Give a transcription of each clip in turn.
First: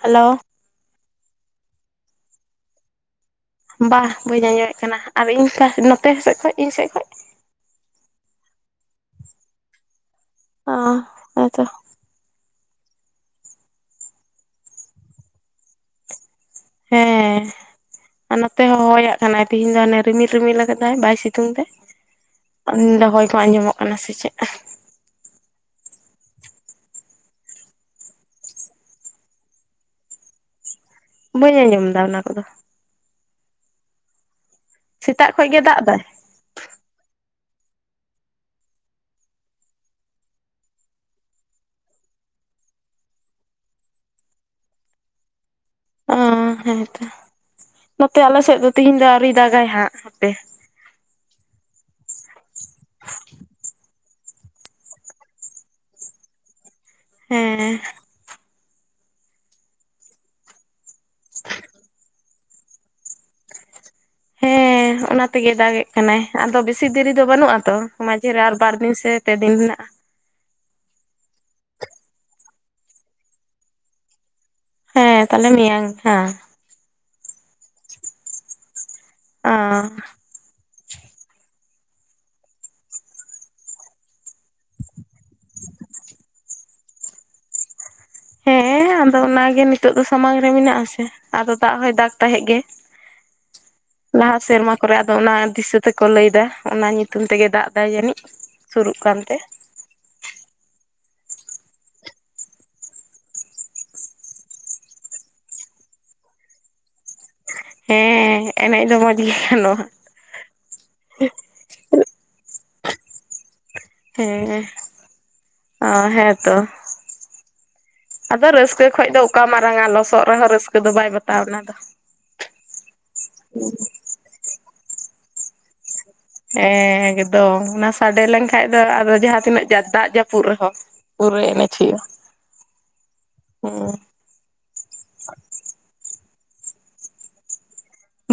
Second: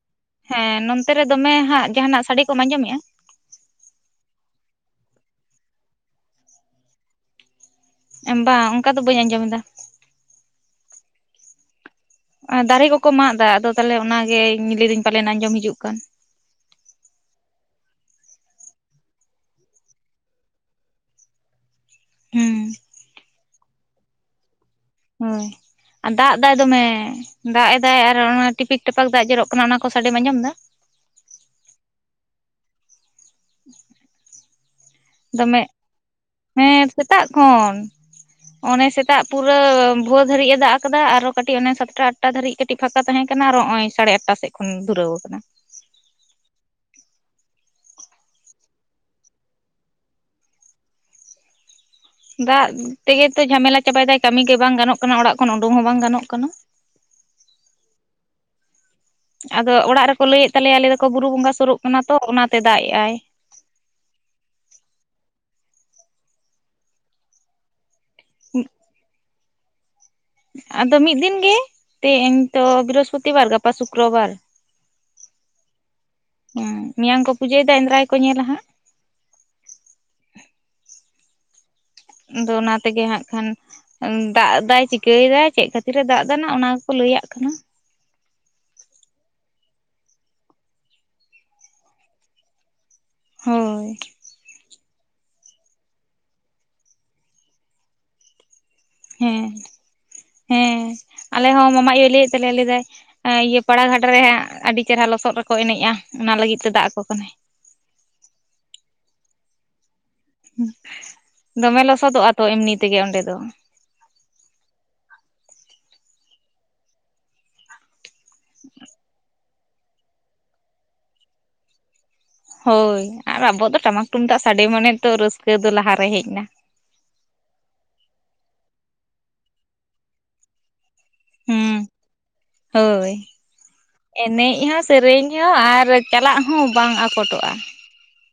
Hello ᱦᱮᱸ ᱱᱚᱱᱚᱛᱮ ᱨᱮ ᱫᱚᱢᱮ ᱦᱟᱸᱜ ᱡᱟᱦᱱᱟᱜ ᱥᱟᱹᱲ ᱠᱚᱢ ᱟᱸᱡᱚᱢᱮᱜᱼᱟ? ᱵᱟ ᱵᱟᱹᱧ ᱟᱸᱡᱚᱢᱮᱫ ᱠᱟᱱᱟ ᱟᱨ ᱤᱧ ᱱᱚᱛᱮ ᱥᱮᱫ ᱠᱷᱚᱡ ᱤᱧ ᱥᱮᱫ ᱠᱷᱚᱡ? ᱵᱟᱝ ᱚᱱᱠᱟ ᱫᱚ ᱵᱟᱹᱧ ᱟᱸᱡᱚᱢ ᱮᱫᱟ᱾ ᱚ ᱟᱪᱪᱟ᱾ ᱫᱟᱨᱮ ᱠᱚᱠᱚ ᱢᱟᱜ ᱮᱫᱟ ᱟᱫᱚ ᱛᱟᱦᱚᱞᱮ ᱚᱱᱟᱜᱮ ᱞᱟᱹᱭᱫᱟᱹᱧ ᱯᱟᱞᱮᱱ ᱟᱸᱡᱚᱢ ᱦᱤᱡᱩᱜ ᱠᱟᱱ᱾ ᱦᱮᱸ ᱟᱨ ᱱᱚᱛᱮ ᱦᱚᱸ ᱦᱚᱦᱚᱭᱟᱜ ᱠᱟᱱᱟᱭ ᱛᱮᱤᱦᱤᱧ ᱫᱚ ᱦᱟᱱᱮ ᱨᱤᱢᱤᱞᱼᱨᱤᱢᱤᱞ ᱟᱠᱟᱫᱟᱭ ᱵᱟᱭ ᱥᱤᱛᱩᱝ ᱫᱟᱭ᱾ ᱦᱩᱸ ᱫᱚᱦᱚᱭ ᱠᱚ ᱟᱸᱡᱚᱢᱚᱜ ᱠᱟᱱᱟ ᱥᱮ ᱪᱮᱫ? ᱦᱳᱭ ᱟᱨ ᱫᱟᱜ ᱮᱫ ᱫᱚᱢᱮ ᱫᱟᱜ ᱮᱫᱟᱭ ᱟᱨ ᱚᱱᱟ ᱴᱤᱯᱤᱠ-ᱴᱟᱯᱟᱠ ᱫᱟᱜ ᱡᱚᱨᱚᱜ ᱠᱟᱱᱟ ᱚᱱᱟ ᱠᱚ ᱥᱟᱰᱮᱢ ᱟᱸᱡᱚᱢ ᱮᱫᱟ᱾ ᱵᱟᱹᱧ ᱟᱸᱡᱚᱢ ᱮᱫᱟ ᱚᱱᱟ ᱠᱚᱫᱚ᱾ ᱥᱮᱛᱟᱜ ᱠᱷᱚᱡ ᱜᱮ ᱫᱚᱢᱮ? ᱫᱟᱜ ᱮᱫᱟᱭ ᱦᱮᱸ ᱥᱮᱛᱟᱜ ᱠᱷᱚᱱ᱾ ᱚᱱᱮ ᱥᱮᱛᱟᱜ ᱯᱩᱨᱟᱹ ᱵᱷᱳᱟᱹ ᱫᱷᱟᱹᱨᱤᱡ ᱮ ᱫᱟᱜ ᱟᱠᱟᱫᱟ ᱟᱨᱚ ᱠᱟᱹᱴᱤᱡ ᱚᱱᱮ ᱥᱟᱛᱴᱟ- ᱟᱴᱴᱟ ᱫᱟᱹᱨᱤᱡ ᱠᱟᱹᱴᱤᱡ ᱯᱷᱟᱸᱠᱟ ᱛᱟᱦᱮᱸ ᱠᱟᱱᱟ᱾ ᱠᱟᱱᱟ ᱟᱨ ᱱᱚᱜ ᱚᱚᱭ ᱥᱟᱲᱮ ᱟᱴᱴᱟ ᱥᱮᱫ ᱠᱷᱚᱱ ᱫᱷᱩᱨᱟᱹᱣ ᱟᱠᱟᱱᱟ᱾ ᱚ ᱦᱮᱸᱛᱚ᱾ ᱱᱚᱛᱮ ᱟᱞᱮ ᱥᱮᱫ ᱫᱚ ᱛᱮᱦᱤᱧ ᱫᱚ ᱟᱹᱣᱨᱨᱤ ᱫᱟᱜᱟᱭ ᱦᱟᱸᱜ ᱦᱟᱯᱮ᱾ ᱫᱟᱜ ᱛᱮᱜᱮ ᱛᱚ ᱡᱷᱟᱢᱮᱞᱟ ᱪᱟᱵᱟᱭᱮᱫᱟᱭ ᱠᱟᱹᱢᱤ ᱜᱮ ᱵᱟᱝ ᱜᱟᱱᱚᱜ ᱠᱟᱱᱟ ᱚᱲᱟᱜ ᱠᱷᱚᱱ ᱩᱰᱩᱝ ᱦᱚᱸ ᱵᱟᱝ ᱜᱟᱱᱚᱜ ᱠᱟᱱᱟ᱾ ᱦᱮᱸ! ᱟᱫᱚ ᱚᱲᱟᱜ ᱨᱮᱠᱚ ᱞᱟᱹᱭᱮᱫ ᱛᱟᱞᱮᱭᱟ ᱟᱞᱮ ᱫᱚᱠᱚ ᱵᱩᱨᱩ ᱵᱚᱸᱜᱟ ᱥᱩᱨᱩᱜ ᱠᱟᱱᱟ ᱛᱚ ᱚᱱᱟ ᱛᱮ ᱫᱟᱜ ᱮ ᱟᱭ᱾ ᱦᱮᱸ ᱚᱱᱟ ᱛᱮᱜᱮᱭ ᱫᱟᱜ ᱮᱫ ᱠᱟᱱᱟᱭ ᱟᱫᱚ ᱵᱮᱥᱤ ᱫᱮᱨᱤ ᱫᱚ ᱵᱟᱹᱱᱩᱜᱼᱟ, ᱛᱚ! ᱢᱟᱺᱡᱷᱮ ᱨᱮ ᱟᱨ ᱵᱟᱨ ᱫᱤᱱ ᱥᱮ ᱯᱮ ᱫᱤᱱ ᱦᱮᱱᱟᱜᱼᱟ᱾ ᱟᱫᱚ ᱢᱤᱫ ᱫᱤᱱᱜᱤ ᱛᱮᱦᱧᱮ ᱛᱚ ᱵᱨᱤᱦᱚᱥᱯᱚᱛᱤᱵᱟᱨ ᱜᱟᱯᱟ ᱥᱩᱠᱨᱚᱵᱟᱨ ᱦᱮᱸ ᱛᱟᱦᱞᱮ ᱢᱮᱭᱟᱝ ᱦᱮ ᱦᱮᱸ ᱢᱮᱭᱟᱝ ᱠᱚ ᱯᱩᱡᱟᱹᱭᱮᱫᱟ ᱮᱸᱫᱽᱨᱟᱭ ᱠᱚ ᱧᱮᱞᱟ ᱦᱟᱸᱜ᱾ ᱚᱻ ᱟᱫᱚ ᱚᱱᱟᱛᱮᱜᱮ ᱦᱟᱸᱜ ᱠᱷᱟᱱ ᱫᱟᱜ ᱮ ᱫᱟᱭ ᱪᱤᱠᱟᱹᱭ ᱫᱟ ᱪᱮᱫ ᱠᱷᱟᱹᱛᱤᱨ ᱮ ᱫᱟᱜ ᱮᱟᱱᱟ ᱚᱱᱟᱠᱚ ᱞᱟᱹᱭ ᱨᱮᱭᱟᱜ ᱠᱟᱱᱟ᱾ ᱦᱮᱸ ᱟᱫᱚ ᱚᱱᱟᱜᱮ ᱱᱤᱛᱚᱜ ᱫᱚ ᱥᱟᱢᱟᱝ ᱨᱮ ᱢᱮᱱᱟᱜ ᱟᱥᱮ ᱟᱫᱚ ᱫᱟᱜ ᱦᱚᱭ ᱫᱟᱜᱽ ᱛᱟᱦᱮᱸᱜ ᱜᱮ ᱦᱳᱭ ᱞᱟᱦᱟ ᱥᱮᱨᱢᱟ ᱠᱚᱨᱮ ᱟᱫᱚ ᱚᱱᱟ ᱫᱟᱹ ᱛᱮᱠᱚ ᱞᱟᱹᱭᱫᱟ ᱚᱱᱟ ᱧᱩᱛᱩᱢ ᱛᱮᱜᱮ ᱫᱟᱜ ᱮᱟᱭ ᱡᱟᱹᱱᱤᱡ ᱥᱩᱨᱩᱜ ᱠᱟᱱᱛᱮ ᱦᱮᱸ ᱦᱮᱸ᱾ ᱟᱞᱮᱦᱚᱸ ᱢᱟᱢᱟ ᱟᱭᱳ ᱞᱟᱹᱭᱮᱫ ᱛᱟᱞᱮᱭᱟ ᱞᱟᱹᱭᱟᱭ ᱤᱭᱟᱹ ᱯᱟᱲᱟᱜᱷᱟᱴ ᱨᱮ ᱦᱟᱸᱜ ᱟᱹᱰᱤ ᱪᱮᱨᱦᱟ ᱞᱚᱥᱚᱫ ᱨᱮᱠᱚ ᱮᱱᱮᱡᱼᱟ᱾ ᱚᱱᱟ ᱞᱟᱹᱜᱤᱫ ᱛᱮ ᱫᱟᱜ ᱟᱠᱚ ᱠᱟᱱᱟᱭ᱾ ᱦᱮᱸ ᱮᱱᱮᱡ ᱫᱚ ᱢᱚᱡᱽ ᱜᱮ ᱱᱚᱣᱟ᱾ ᱫᱚᱢᱮ ᱞᱚᱥᱚᱫᱚᱜᱼᱟ ᱛᱚ ᱮᱢᱱᱤ ᱛᱮᱜᱮ ᱚᱸᱰᱮ ᱫᱚ᱾ ᱟᱨ ᱛᱚ ᱟᱫᱚ ᱨᱟᱹᱥᱠᱟᱹ ᱠᱷᱚᱱ ᱫᱚ ᱚᱠᱟ ᱢᱟᱨᱟᱝ ᱟ ᱞᱚᱥᱚᱫ ᱨᱮᱦᱚᱸ ᱨᱟᱹᱥᱠᱟᱹ ᱫᱚ ᱵᱟᱭ ᱵᱟᱛᱟᱣᱟ ᱚᱱᱟ ᱫᱚ᱾ ᱦᱳᱭ ᱟᱨ ᱟᱵᱚ ᱫᱚ ᱴᱟᱢᱟᱠ ᱛᱩᱢᱫᱟᱜ ᱥᱟᱰᱮ ᱢᱟᱱᱮ ᱛᱚ ᱨᱟᱹᱥᱠᱟᱹ ᱫᱚ ᱞᱟᱦᱟ ᱦᱮᱸ ᱮᱠᱫᱚᱢ ᱚᱱᱟ ᱥᱟᱰᱮ ᱞᱮᱱᱠᱷᱟᱱ ᱫᱚ ᱟᱫᱚ ᱡᱟᱦᱟᱸ ᱛᱤᱱᱟᱹᱜ ᱫᱟᱜ ᱡᱟᱹᱯᱩᱫ ᱨᱮᱦᱚᱸ ᱯᱩᱨᱟᱹ ᱦᱩᱸ ᱮᱱᱮᱡ ᱦᱩᱭᱩᱜᱼᱟ ᱦᱳᱭ ᱦᱮᱸ ᱮᱱᱮᱡ ᱦᱚᱸ ᱥᱮᱨᱮᱧ ᱦᱚᱸ ᱟᱨ ᱪᱟᱞᱟᱜ ᱦᱚᱸ ᱵᱟᱝ ᱟᱠᱚᱴᱚᱜᱼᱟ᱾ [unintelligible]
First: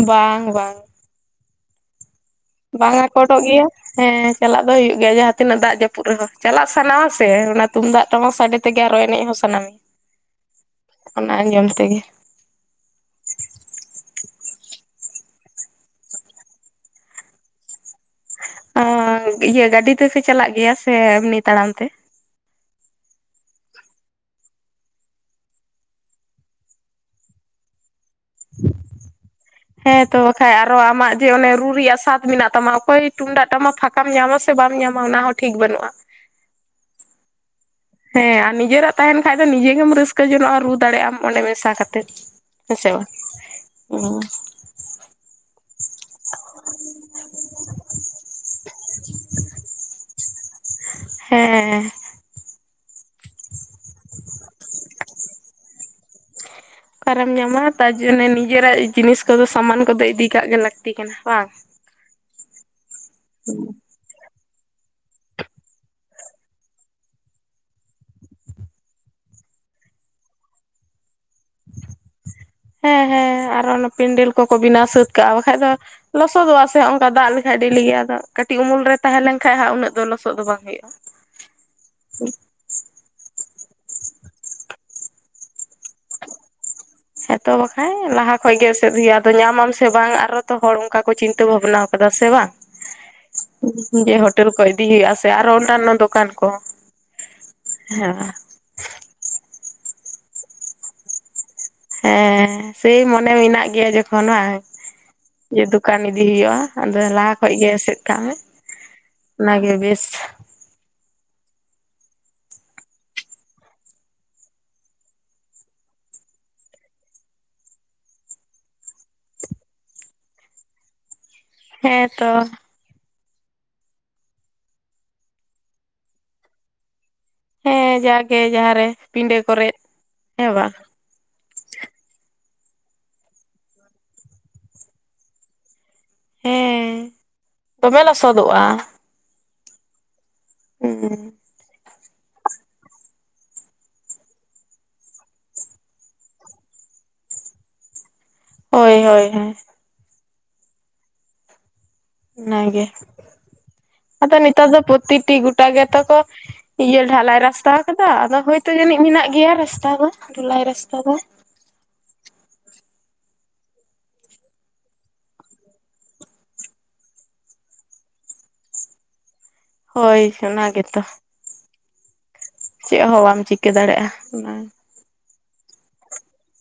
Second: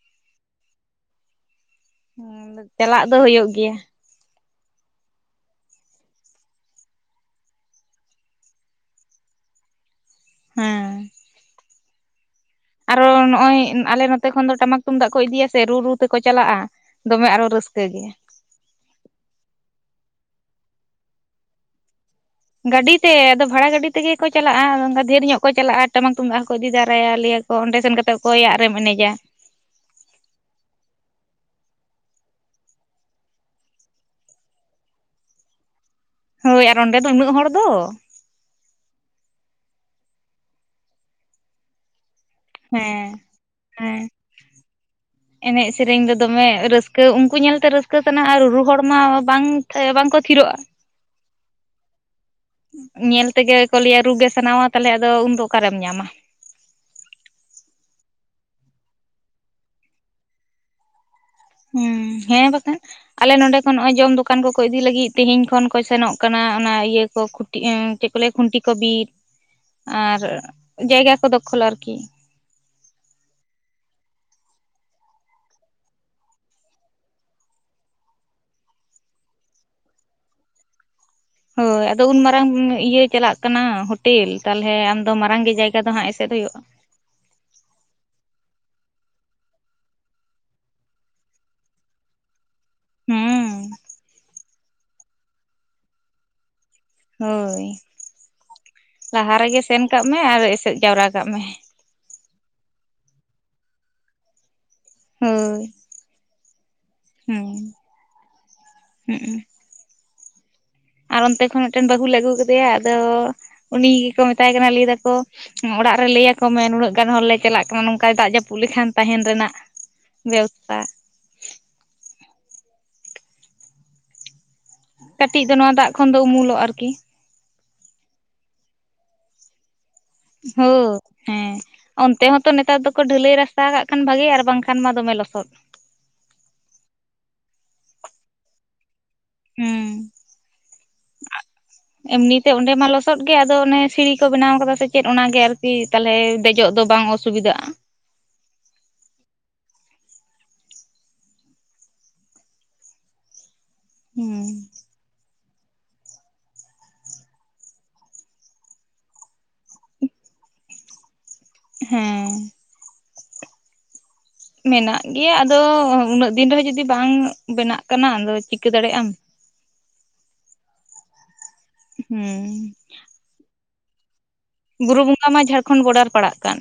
ᱵᱟᱝ ᱵᱟᱝ ᱵᱟᱝᱟ ᱪᱟᱞᱟᱜ ᱫᱚ ᱟᱠᱚᱴᱚᱜ ᱦᱩᱭᱩᱜ ᱜᱮᱭᱟ ᱦᱮᱸ ᱪᱟᱞᱟᱜ ᱫᱚ ᱦᱩᱭᱩᱜ ᱜᱮᱭᱟ ᱡᱟᱦᱟᱸ ᱛᱤᱱᱟᱹᱜ ᱫᱟᱜ ᱡᱟᱹᱯᱩ ᱨᱮᱦᱚᱸ ᱪᱟᱞᱟᱜ ᱥᱟᱱᱟ ᱟ ᱥᱮ ᱚᱱᱟ ᱛᱩᱢᱫᱟᱜ ᱴᱟᱢᱟ ᱥᱟᱰᱮ ᱛᱮᱜᱮ ᱟᱨᱦᱚ ᱮᱱᱮᱡ ᱦᱚᱸ ᱥᱟᱱᱟᱢ ᱚᱱᱟ ᱟᱸᱡᱚᱢ ᱛᱮᱜᱮ ᱟᱨᱦᱚ ᱱᱚᱜᱼᱚᱭ ᱟᱞᱮ ᱱᱚᱛᱮ ᱠᱷᱚᱱ ᱫᱚ ᱴᱟᱢᱟᱠ ᱛᱩᱢᱫᱟᱜ ᱠᱚ ᱤᱫᱤᱭᱟ ᱥᱮ ᱨᱩ ᱨᱩ ᱛᱮᱠᱚ ᱪᱟᱞᱟᱜᱼᱟ ᱫᱚᱢᱮ ᱟᱨᱦᱚ ᱨᱟᱹ [inaudible] ᱨᱟᱹᱥᱠᱟᱹ ᱜᱮ ᱟ ᱤᱭᱟᱹ ᱜᱟᱹᱰᱤ ᱛᱮᱯᱮ ᱪᱟᱞᱟᱜ ᱜᱮᱭᱟ ᱥᱮ ᱮᱢᱱᱤ ᱛᱟᱲᱟᱢ ᱛᱮ ᱜᱟᱹᱰᱤ ᱛᱮ ᱟᱫᱚ ᱵᱷᱟᱲᱟ ᱜᱟᱹᱰᱤ ᱛᱮᱜᱮ ᱠᱚ ᱪᱟᱞᱟᱜᱼᱟ ᱟᱫᱚ ᱰᱷᱮᱨ ᱧᱚᱜ ᱠᱚ ᱪᱟᱞᱟᱜᱼᱟ ᱴᱟᱢᱟᱠ ᱛᱩᱢᱫᱟᱜ ᱦᱚᱠᱚ ᱤᱫᱤ ᱛᱟᱨᱟᱭᱟ ᱞᱮᱭᱟ ᱠᱚ ᱚᱸᱰᱮ ᱥᱮᱱ ᱠᱟᱛᱮ ᱚᱠᱚᱭᱟᱜ ᱨᱮᱢ ᱮᱱᱮᱡᱟ ᱦᱮᱸᱛᱚ ᱵᱟᱠᱷᱟᱡ ᱟᱨᱦᱚ ᱟᱢᱟᱜ ᱡᱮ ᱚᱱᱮ ᱨᱩ ᱨᱮᱭᱟᱜ ᱥᱟᱫ ᱢᱮᱱᱟᱜ ᱛᱟᱢᱟ ᱚᱠᱚᱭ ᱛᱩᱢᱫᱟᱜ ᱴᱟᱢᱟᱠ ᱯᱷᱟᱸᱠᱟᱢ ᱧᱟᱢᱟ ᱥᱮ ᱵᱟᱢ ᱧᱟᱢᱟ ᱚᱱᱟ ᱦᱚᱸ ᱴᱷᱤᱠ ᱵᱟᱹᱱᱩᱜᱼᱟ᱾ ᱦᱳᱭ ᱟᱨ ᱚᱸᱰᱮ ᱫᱚ ᱩᱱᱟᱹᱜ ᱦᱚᱲ ᱫᱚ ᱦᱮᱸ ᱟᱨ ᱱᱤᱡᱮᱨᱟᱜ ᱛᱟᱦᱮᱱ ᱠᱷᱟᱡ ᱫᱚ ᱱᱤᱡᱮ ᱜᱮᱢ ᱨᱟᱹᱥᱠᱟᱹ ᱡᱚᱱᱚᱜᱼᱟ ᱨᱩ ᱫᱟᱲᱮᱭᱟᱜᱼᱟᱢ ᱚᱸᱰᱮ ᱢᱮᱥᱟ ᱠᱟᱛᱮᱫ᱾ ᱦᱮᱸᱥᱮ ᱵᱟᱝ ᱦᱮᱸ ᱦᱮᱸ ᱦᱩᱸ᱾ ᱮᱱᱮᱡ ᱥᱮᱨᱮᱧ ᱫᱚ ᱫᱚᱢᱮ ᱨᱟᱹᱥᱠᱟᱹ ᱩᱱᱠᱩ ᱧᱮᱞᱛᱮ ᱨᱟᱹᱥᱠᱟᱹ ᱥᱟᱱᱟ ᱟᱨ ᱨᱩ ᱦᱚᱲ ᱢᱟ ᱵᱟᱝ ᱵᱟᱝᱠᱚ ᱛᱷᱤᱨ ᱩᱜᱼᱟ᱾ ᱦᱮᱸ᱾ ᱧᱮᱞ ᱛᱮᱜᱮ ᱠᱚ ᱞᱟᱹᱭᱟ ᱨᱩᱜᱮ ᱥᱟᱱᱟᱣᱟ ᱛᱟᱦᱚᱞᱮ ᱟᱫᱚ ᱩᱱᱫᱚ ᱚᱠᱟᱨᱮᱢ ᱧᱟᱢᱟ ᱚᱠᱟᱨᱮᱢ ᱧᱟᱢᱟ ᱛᱟᱨ ᱡᱚᱱᱱᱮ ᱱᱤᱡᱮᱨᱟᱜ ᱡᱤᱱᱤᱥ ᱠᱚᱫᱚ ᱥᱟᱢᱟᱱ ᱠᱚᱫᱚ ᱤᱫᱤ ᱠᱟᱜ ᱜᱮ ᱞᱟᱹᱠᱛᱤ ᱠᱟᱱᱟ᱾ ᱵᱟᱝ ᱦᱩᱸ ᱦᱮᱸ ᱵᱟᱠᱷᱟᱱ ᱟᱞᱮ ᱱᱚᱸᱰᱮ ᱠᱷᱚᱱ ᱱᱚᱜᱼᱚᱭ ᱡᱚᱢ ᱫᱚᱠ [inaudible] ᱫᱚᱠᱟᱱ ᱠᱚᱠᱚ ᱤᱫᱤ ᱞᱟᱹᱜᱤᱫ ᱛᱮᱦᱮᱧ ᱠᱷᱚᱱ ᱠᱚ ᱥᱮᱱᱚᱜ ᱠᱟᱱᱟ ᱚᱱᱟ ᱤᱭᱟᱹ ᱠᱚ ᱠᱩᱴᱤ ᱪᱮᱫ ᱠᱚ ᱞᱟᱹᱭᱟ ᱠᱷᱩᱱᱴᱤ ᱠᱚ ᱵᱤᱫ᱾ ᱟᱨ ᱡᱟᱭᱜᱟ ᱠᱚᱫᱚ ᱦᱮᱸ ᱦᱮᱸ ᱟᱨᱚ ᱚᱱᱟ ᱯᱤᱱᱰᱮᱞ ᱠᱚ ᱠᱚ ᱵᱮᱱᱟᱣ ᱥᱟᱹᱛ ᱠᱟᱜᱼᱟ ᱵᱟᱠᱷᱟᱡ ᱫᱚ ᱞᱚᱥᱚᱫᱚᱜᱼᱟ ᱥᱮ ᱱᱚᱝᱠᱟᱭ ᱫᱟᱜ ᱞᱮᱠᱷᱟᱡ ᱰᱮᱞᱤ ᱜᱮᱭᱟ ᱟᱫᱚ ᱠᱟᱹᱴᱤᱡ ᱩᱢᱩᱞ ᱨᱮ ᱛᱟᱦᱮᱸ [unintelligible] ᱢᱮᱱᱠᱷᱟᱱ ᱦᱟᱸᱜ ᱩᱱᱟᱹᱜ ᱫᱚ ᱞᱚᱥᱚᱫ ᱫᱚ ᱵᱟᱝ ᱦᱩᱭᱩᱜᱼᱟ᱾ ᱦᱳᱭ ᱟᱫᱚ ᱩᱱ ᱢᱟᱨᱟᱝ ᱤᱭᱟᱹ ᱪᱟᱞᱟᱜ ᱠᱟᱱᱟ ᱦᱳᱴᱮᱞ ᱛᱟᱦᱚᱞᱮ ᱟᱢ ᱫᱚ ᱢᱟᱨᱟᱝ ᱜᱮ ᱡᱟᱭᱜᱟ ᱫᱚ ᱦᱟᱸᱜ ᱮᱥᱮᱫ ᱦᱩᱭᱩᱜᱼᱟ ᱦᱮᱸᱛᱚ ᱵᱟᱠᱷᱟᱡ ᱞᱟᱦᱟ ᱠᱷᱚᱭ ᱜᱮ ᱮᱥᱮᱫ ᱦᱩᱭᱩᱜᱼᱟ ᱟᱫᱚ ᱧᱟᱢᱟᱢ ᱥᱮ ᱵᱟᱝ ᱟᱨ ᱛᱚ ᱦᱚᱲ ᱚᱱᱠᱟ ᱠᱚ ᱪᱤᱱᱛᱟᱹ ᱵᱷᱟᱵᱱᱟ ᱠᱟᱣᱫᱟ ᱥᱮ ᱵᱟᱝ ᱦᱩᱸ ᱡᱮ ᱦᱳᱴᱮᱞ ᱠᱚ ᱤᱫᱤ ᱦᱩᱭᱩᱜᱼᱟ ᱥᱮ ᱟᱨᱦᱚ ᱚᱱᱱᱟᱱᱱᱚ ᱫᱚᱠᱟᱱ ᱠᱚ᱾ ᱦᱳᱭ ᱦᱮᱸ ᱞᱟᱦᱟ ᱨᱮᱜᱮ ᱥᱮᱱ ᱠᱟᱜ ᱢᱮ ᱟᱨ ᱮᱥᱮᱫ ᱡᱟᱣᱨᱟ ᱠᱟᱜ ᱢᱮ᱾ ᱦᱮᱸ ᱥᱮᱭ ᱢᱚᱱᱮ ᱢᱮᱱᱟᱜ ᱜᱮᱭᱟ ᱡᱚᱠᱷᱚᱱ ᱵᱟᱝ᱾ ᱡᱮ ᱦᱳᱭ ᱫᱚᱠᱟᱱ ᱤᱫᱤ ᱦᱩᱭᱩᱜᱼᱟ ᱟᱫᱚ ᱞᱟᱦᱟ ᱦᱩᱸ ᱠᱷᱚᱡ ᱜᱮ ᱮᱥᱮᱫ ᱠᱟᱜ ᱢᱮ ᱦᱩᱸ ᱚᱱᱟᱜᱮ ᱵᱮᱥ᱾ ᱟᱨ ᱚᱱᱛᱮ ᱠᱷᱚᱱ ᱢᱤᱫᱴᱮᱱ ᱵᱟᱹᱦᱩ ᱞᱮ ᱟᱹᱜᱩ ᱠᱮᱫᱮᱭᱟ ᱟᱫᱚ ᱩᱱᱤ ᱜᱮᱠᱚ ᱢᱮᱛᱟᱭ ᱠᱟᱱᱟ ᱞᱟᱹᱭ ᱫᱟᱠᱚ ᱚᱲᱟᱜ ᱨᱮ ᱞᱟᱹᱭᱭᱟᱠᱚ ᱢᱮ ᱱᱩᱱᱟᱹᱜ ᱜᱟᱱ ᱦᱚᱲᱞᱮ ᱪᱟᱞᱟᱜ ᱠᱟᱱᱟ ᱱᱚᱝᱠᱟᱭ ᱫᱟᱜ ᱡᱟᱹᱯᱩᱫ ᱞᱮᱠᱷᱟᱱ ᱛᱟᱦᱮᱱ ᱨᱮᱱᱟᱜ ᱵᱮᱵᱚᱥᱛᱟ ᱦᱮᱸ ᱛᱚ ᱠᱟᱹᱴᱤᱡ ᱫᱚ ᱱᱚᱣᱟ ᱫᱟᱜ ᱠᱷᱚᱱ ᱫᱚ ᱩᱢᱩᱞᱚᱜ ᱟᱨᱠᱤ ᱦᱮᱸ ᱡᱟᱜᱮ ᱡᱟᱦᱟᱸ ᱨᱮ ᱯᱤᱸᱰᱟᱹ ᱠᱚᱨᱮ ᱦᱳ ᱦᱮᱸ ᱚᱱᱛᱮ ᱦᱚᱸᱛᱚ ᱱᱮᱛᱟᱨ ᱫᱚᱠᱚ ᱰᱷᱟᱹᱞᱟᱹᱭ ᱨᱟᱥᱛᱟ ᱠᱟᱜ ᱠᱷᱟᱱ ᱵᱷᱟᱜᱮ ᱟᱨ ᱵᱟᱝᱠᱷᱟᱱ ᱢᱟ ᱫᱚᱢᱮ ᱞᱚᱥᱚᱫ ᱦᱮᱸ ᱫᱚᱢᱮ ᱞᱚᱥᱚᱫᱚᱜᱼᱟ᱾ ᱦᱩᱸ ᱦᱩᱸ ᱮᱢᱱᱤᱛᱮ ᱚᱸᱰᱮ ᱢᱟ ᱞᱚᱥᱚᱫ ᱜᱮ ᱟᱫᱚ ᱚᱱᱮ ᱥᱤᱲᱤ ᱠᱚ ᱵᱮᱱᱟᱣ ᱠᱟᱫᱟ ᱥᱮ ᱪᱮᱫ ᱚᱱᱟᱜᱮ ᱟᱨᱠᱤ ᱛᱟᱦᱚᱞᱮ ᱫᱮᱡᱚᱜ ᱫᱚ ᱫᱚ ᱵᱟᱝ ᱚᱥᱩᱵᱤᱫᱷᱟᱜᱼᱟ᱾ ᱦᱳᱭ ᱦᱳᱭ ᱦᱳᱭ ᱱᱟᱭᱜᱮ ᱦᱩᱸ ᱟᱫᱚ ᱱᱤᱛᱚᱜ ᱫᱚ ᱯᱚᱛᱤ ᱴᱤ ᱜᱩ ᱜᱚᱴᱟ ᱜᱮᱛᱚ ᱠᱚ ᱤᱭᱟᱹ ᱰᱷᱟᱞᱟᱭ ᱨᱟᱥᱛᱟ ᱟᱠᱟᱫᱟ ᱟᱫᱚ ᱦᱚᱭᱛᱳ ᱡᱟᱹᱱᱤᱡ ᱢᱮᱱᱟᱜ ᱜᱮᱭᱟ ᱨᱟᱥᱛᱟ ᱫᱚ ᱨᱟᱥᱛᱟ ᱫᱚ ᱦᱮᱸ ᱢᱮᱱᱟᱜ ᱜᱮᱭᱟ ᱟᱫᱚ ᱩᱱᱟᱹᱜ ᱫᱤᱱ ᱨᱮᱦᱚᱸ ᱡᱚᱫᱤ ᱵᱟᱝ ᱵᱮᱱᱟᱜ ᱠᱟᱱᱟ ᱛᱚ ᱪᱤᱠᱟᱹ ᱫᱟᱲᱮᱭᱟᱜ ᱟᱢ᱾ ᱦᱳᱭ ᱚᱱᱟ ᱜᱮᱛᱚ ᱦᱮᱸ ᱪᱮᱫ ᱦᱚᱸ ᱵᱟᱢ ᱪᱤᱠᱟᱹ ᱫᱟᱲᱮᱭᱟᱜᱼᱟ᱾ ᱵᱩᱨᱩ ᱵᱚᱸᱜᱟ ᱢᱟ ᱡᱷᱟᱲᱠᱷᱚᱱᱰ ᱵᱚᱰᱟᱨ ᱯᱟᱲᱟᱜ ᱠᱟᱱ᱾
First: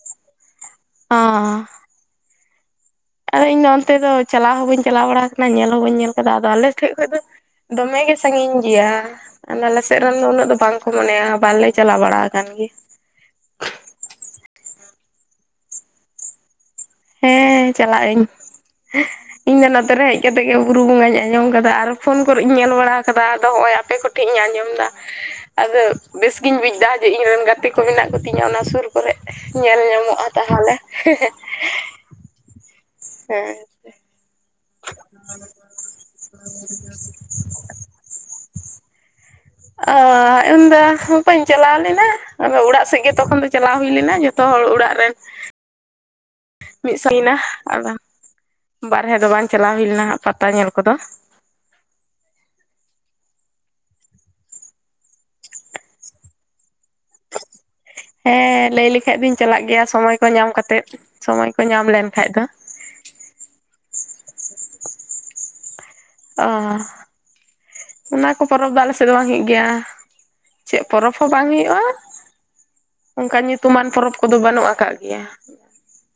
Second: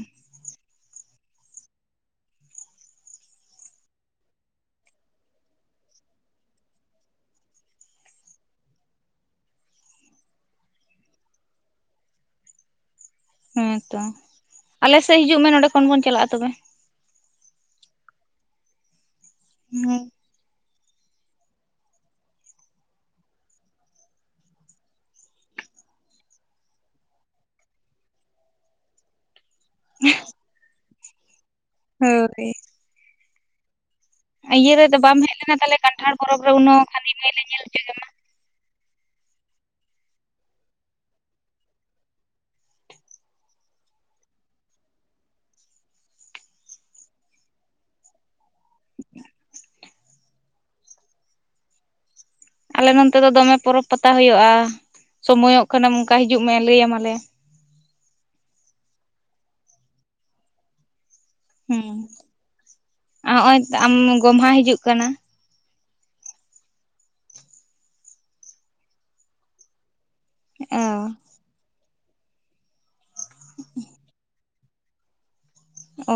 ᱚᱸ ᱟᱫᱚ ᱤᱧᱫᱚ ᱚᱱᱛᱮ ᱫᱚ ᱪᱟᱞᱟᱣ ᱦᱚᱸ ᱵᱟᱹᱧ ᱪᱟᱞᱟᱣ ᱵᱟᱲᱟ ᱠᱟᱱᱟ ᱧᱮᱞ ᱦᱚᱸ ᱵᱟᱹᱧ ᱧᱮᱞ ᱠᱟᱫᱟ ᱟᱫᱚ ᱟᱞᱮ ᱴᱷᱮᱡ ᱠᱷᱚᱱ ᱫᱚ ᱫᱚᱢᱮᱮ ᱥᱟᱺᱜᱤᱧ ᱜᱮᱭᱟ ᱟᱞᱮᱥᱮᱫ ᱨᱮᱱ ᱫᱚ ᱩᱱᱟᱹᱜ ᱫᱚ ᱵᱟᱝᱠᱚ ᱢᱚᱱᱮᱭᱟ ᱵᱟᱞᱮ ᱪᱟᱞᱟᱣ ᱵᱟᱲᱟ ᱟᱠᱟᱱᱟ᱾ [unintelligible] ᱜᱮ ᱦᱮᱸᱛᱚ ᱟᱞᱮᱥᱮᱫ ᱦᱤᱡᱩᱜ ᱢᱮ ᱱᱚᱰᱮ ᱠᱷᱚᱱ ᱵᱚᱱ ᱪᱟᱞᱟᱜᱼᱟ ᱛᱚᱵᱮ᱾ ᱦᱮᱸ ᱪᱟᱞᱟᱜ ᱟᱹᱧ ᱤᱧ ᱫᱚ ᱱᱚᱛᱮ ᱦᱩᱸ ᱨᱮ ᱦᱮᱡ ᱠᱟᱛᱮ ᱜᱮ ᱵᱩᱨᱩ ᱵᱚᱸᱜᱟᱧ ᱟᱸᱡᱚᱢ ᱠᱟᱫᱟ ᱟᱨ ᱯᱷᱳᱱ ᱠᱚᱨᱮᱜ ᱤᱧ ᱧᱮᱞ ᱵᱟᱲᱟ ᱠᱟᱫᱟ ᱟᱫᱚ ᱱᱚᱜᱚᱭ ᱟᱯᱮ ᱠᱚᱴᱷᱮᱱ ᱤᱧ ᱟᱸᱡᱚᱢᱫᱟ ᱟᱫᱚ ᱵᱮᱥ ᱜᱤᱧ ᱵᱩᱡᱫᱟ ᱡᱮ ᱤᱧ ᱨᱮᱱ ᱜᱟᱛᱮ ᱠᱚ ᱢᱮᱱᱟᱜ ᱠᱚᱛᱤᱧᱟ ᱚᱱᱟ ᱥᱩᱨ ᱠᱚᱨᱮᱜ᱾ ᱧᱮᱞ ᱧᱟᱢᱚᱜᱼᱟ ᱛᱟᱦᱚᱞᱮ [unintelligible] ᱦᱳ ᱦᱮᱸ ᱤᱭᱟᱹ ᱨᱮᱫᱚ ᱵᱟᱢ ᱦᱮᱡ ᱞᱮᱱᱟ ᱛᱟᱦᱞᱮ ᱠᱟᱱᱴᱷᱟᱲ ᱯᱚᱨᱚᱵᱽ ᱨᱮ ᱩᱱᱟᱹᱜ [unintelligible] ᱢᱟᱹᱭᱞ ᱞᱮ ᱧᱮᱞ ᱦᱚᱪᱚ ᱠᱮᱢᱟ ᱚ ᱤᱧᱫᱚ ᱵᱟᱹᱧ ᱪᱟᱞᱟᱣ ᱞᱮᱱᱟ ᱟᱫᱚ ᱚᱲᱟᱜ ᱥᱮᱫ ᱜᱮ ᱛᱚᱠᱷᱚᱱ ᱫᱚ ᱪᱟᱞᱟᱣ ᱦᱩᱭ ᱞᱮᱱᱟ ᱡᱚᱛᱚ ᱦᱚᱲ ᱚᱲᱟᱜ ᱨᱮᱱ ᱢᱤᱫ [unintelligible] ᱦᱩᱭ ᱮᱱᱟ ᱵᱟᱨᱦᱮ ᱫᱚ ᱵᱟᱝ ᱪᱟᱞᱟᱣ ᱦᱩᱭ ᱞᱮᱱᱟᱜ ᱯᱟᱛᱟ ᱧᱮᱞ ᱠᱚᱫᱚ ᱟᱞᱮ ᱱᱚᱱᱛᱮ ᱫᱚ ᱫᱚᱢᱮ ᱯᱚᱨᱚᱵᱽ ᱯᱟᱛᱟ ᱦᱩᱭᱩᱜᱼᱟ᱾ ᱥᱚᱢᱚᱭᱚᱜ ᱠᱟᱱᱟᱢ ᱚᱱᱠᱟ ᱦᱤᱡᱩᱜ ᱢᱮ ᱞᱟᱹᱭ ᱟᱢᱟᱞᱮ ᱦᱮᱸ ᱞᱟᱹᱭ ᱞᱮᱠᱷᱟᱡ ᱫᱚᱧ ᱪᱟᱞᱟᱜ ᱜᱮᱭᱟ ᱥᱚᱢᱚᱭ ᱠᱚ ᱧᱟᱢ ᱠᱟᱛᱮᱜ᱾ ᱦᱮᱸ [unintelligible] ᱛᱚ ᱟᱢ ᱜᱚᱢᱦᱟ ᱦᱤᱡᱩᱜ ᱠᱟᱱᱟ᱾ ᱚ ᱚᱱᱟ ᱠᱚ ᱯᱚᱨᱚᱵᱽ ᱫᱚ ᱟᱞᱮ ᱥᱮᱫ ᱫᱚ ᱵᱟᱝ ᱦᱩᱭᱩᱜ ᱜᱮᱭᱟ᱾ ᱪᱮᱫ ᱚ ᱯᱚᱨᱚᱵᱽ ᱦᱚᱸ ᱵᱟᱝ ᱦᱩᱭᱩᱜᱼᱟ᱾ ᱚᱱᱠᱟᱱ ᱧᱩᱛᱩᱢᱟᱱ ᱯᱚᱨᱚᱵᱽ ᱠᱚᱫᱚ ᱵᱟᱹᱱᱩᱜ ᱟᱠᱟᱫ ᱜᱮᱭᱟ᱾ ᱚ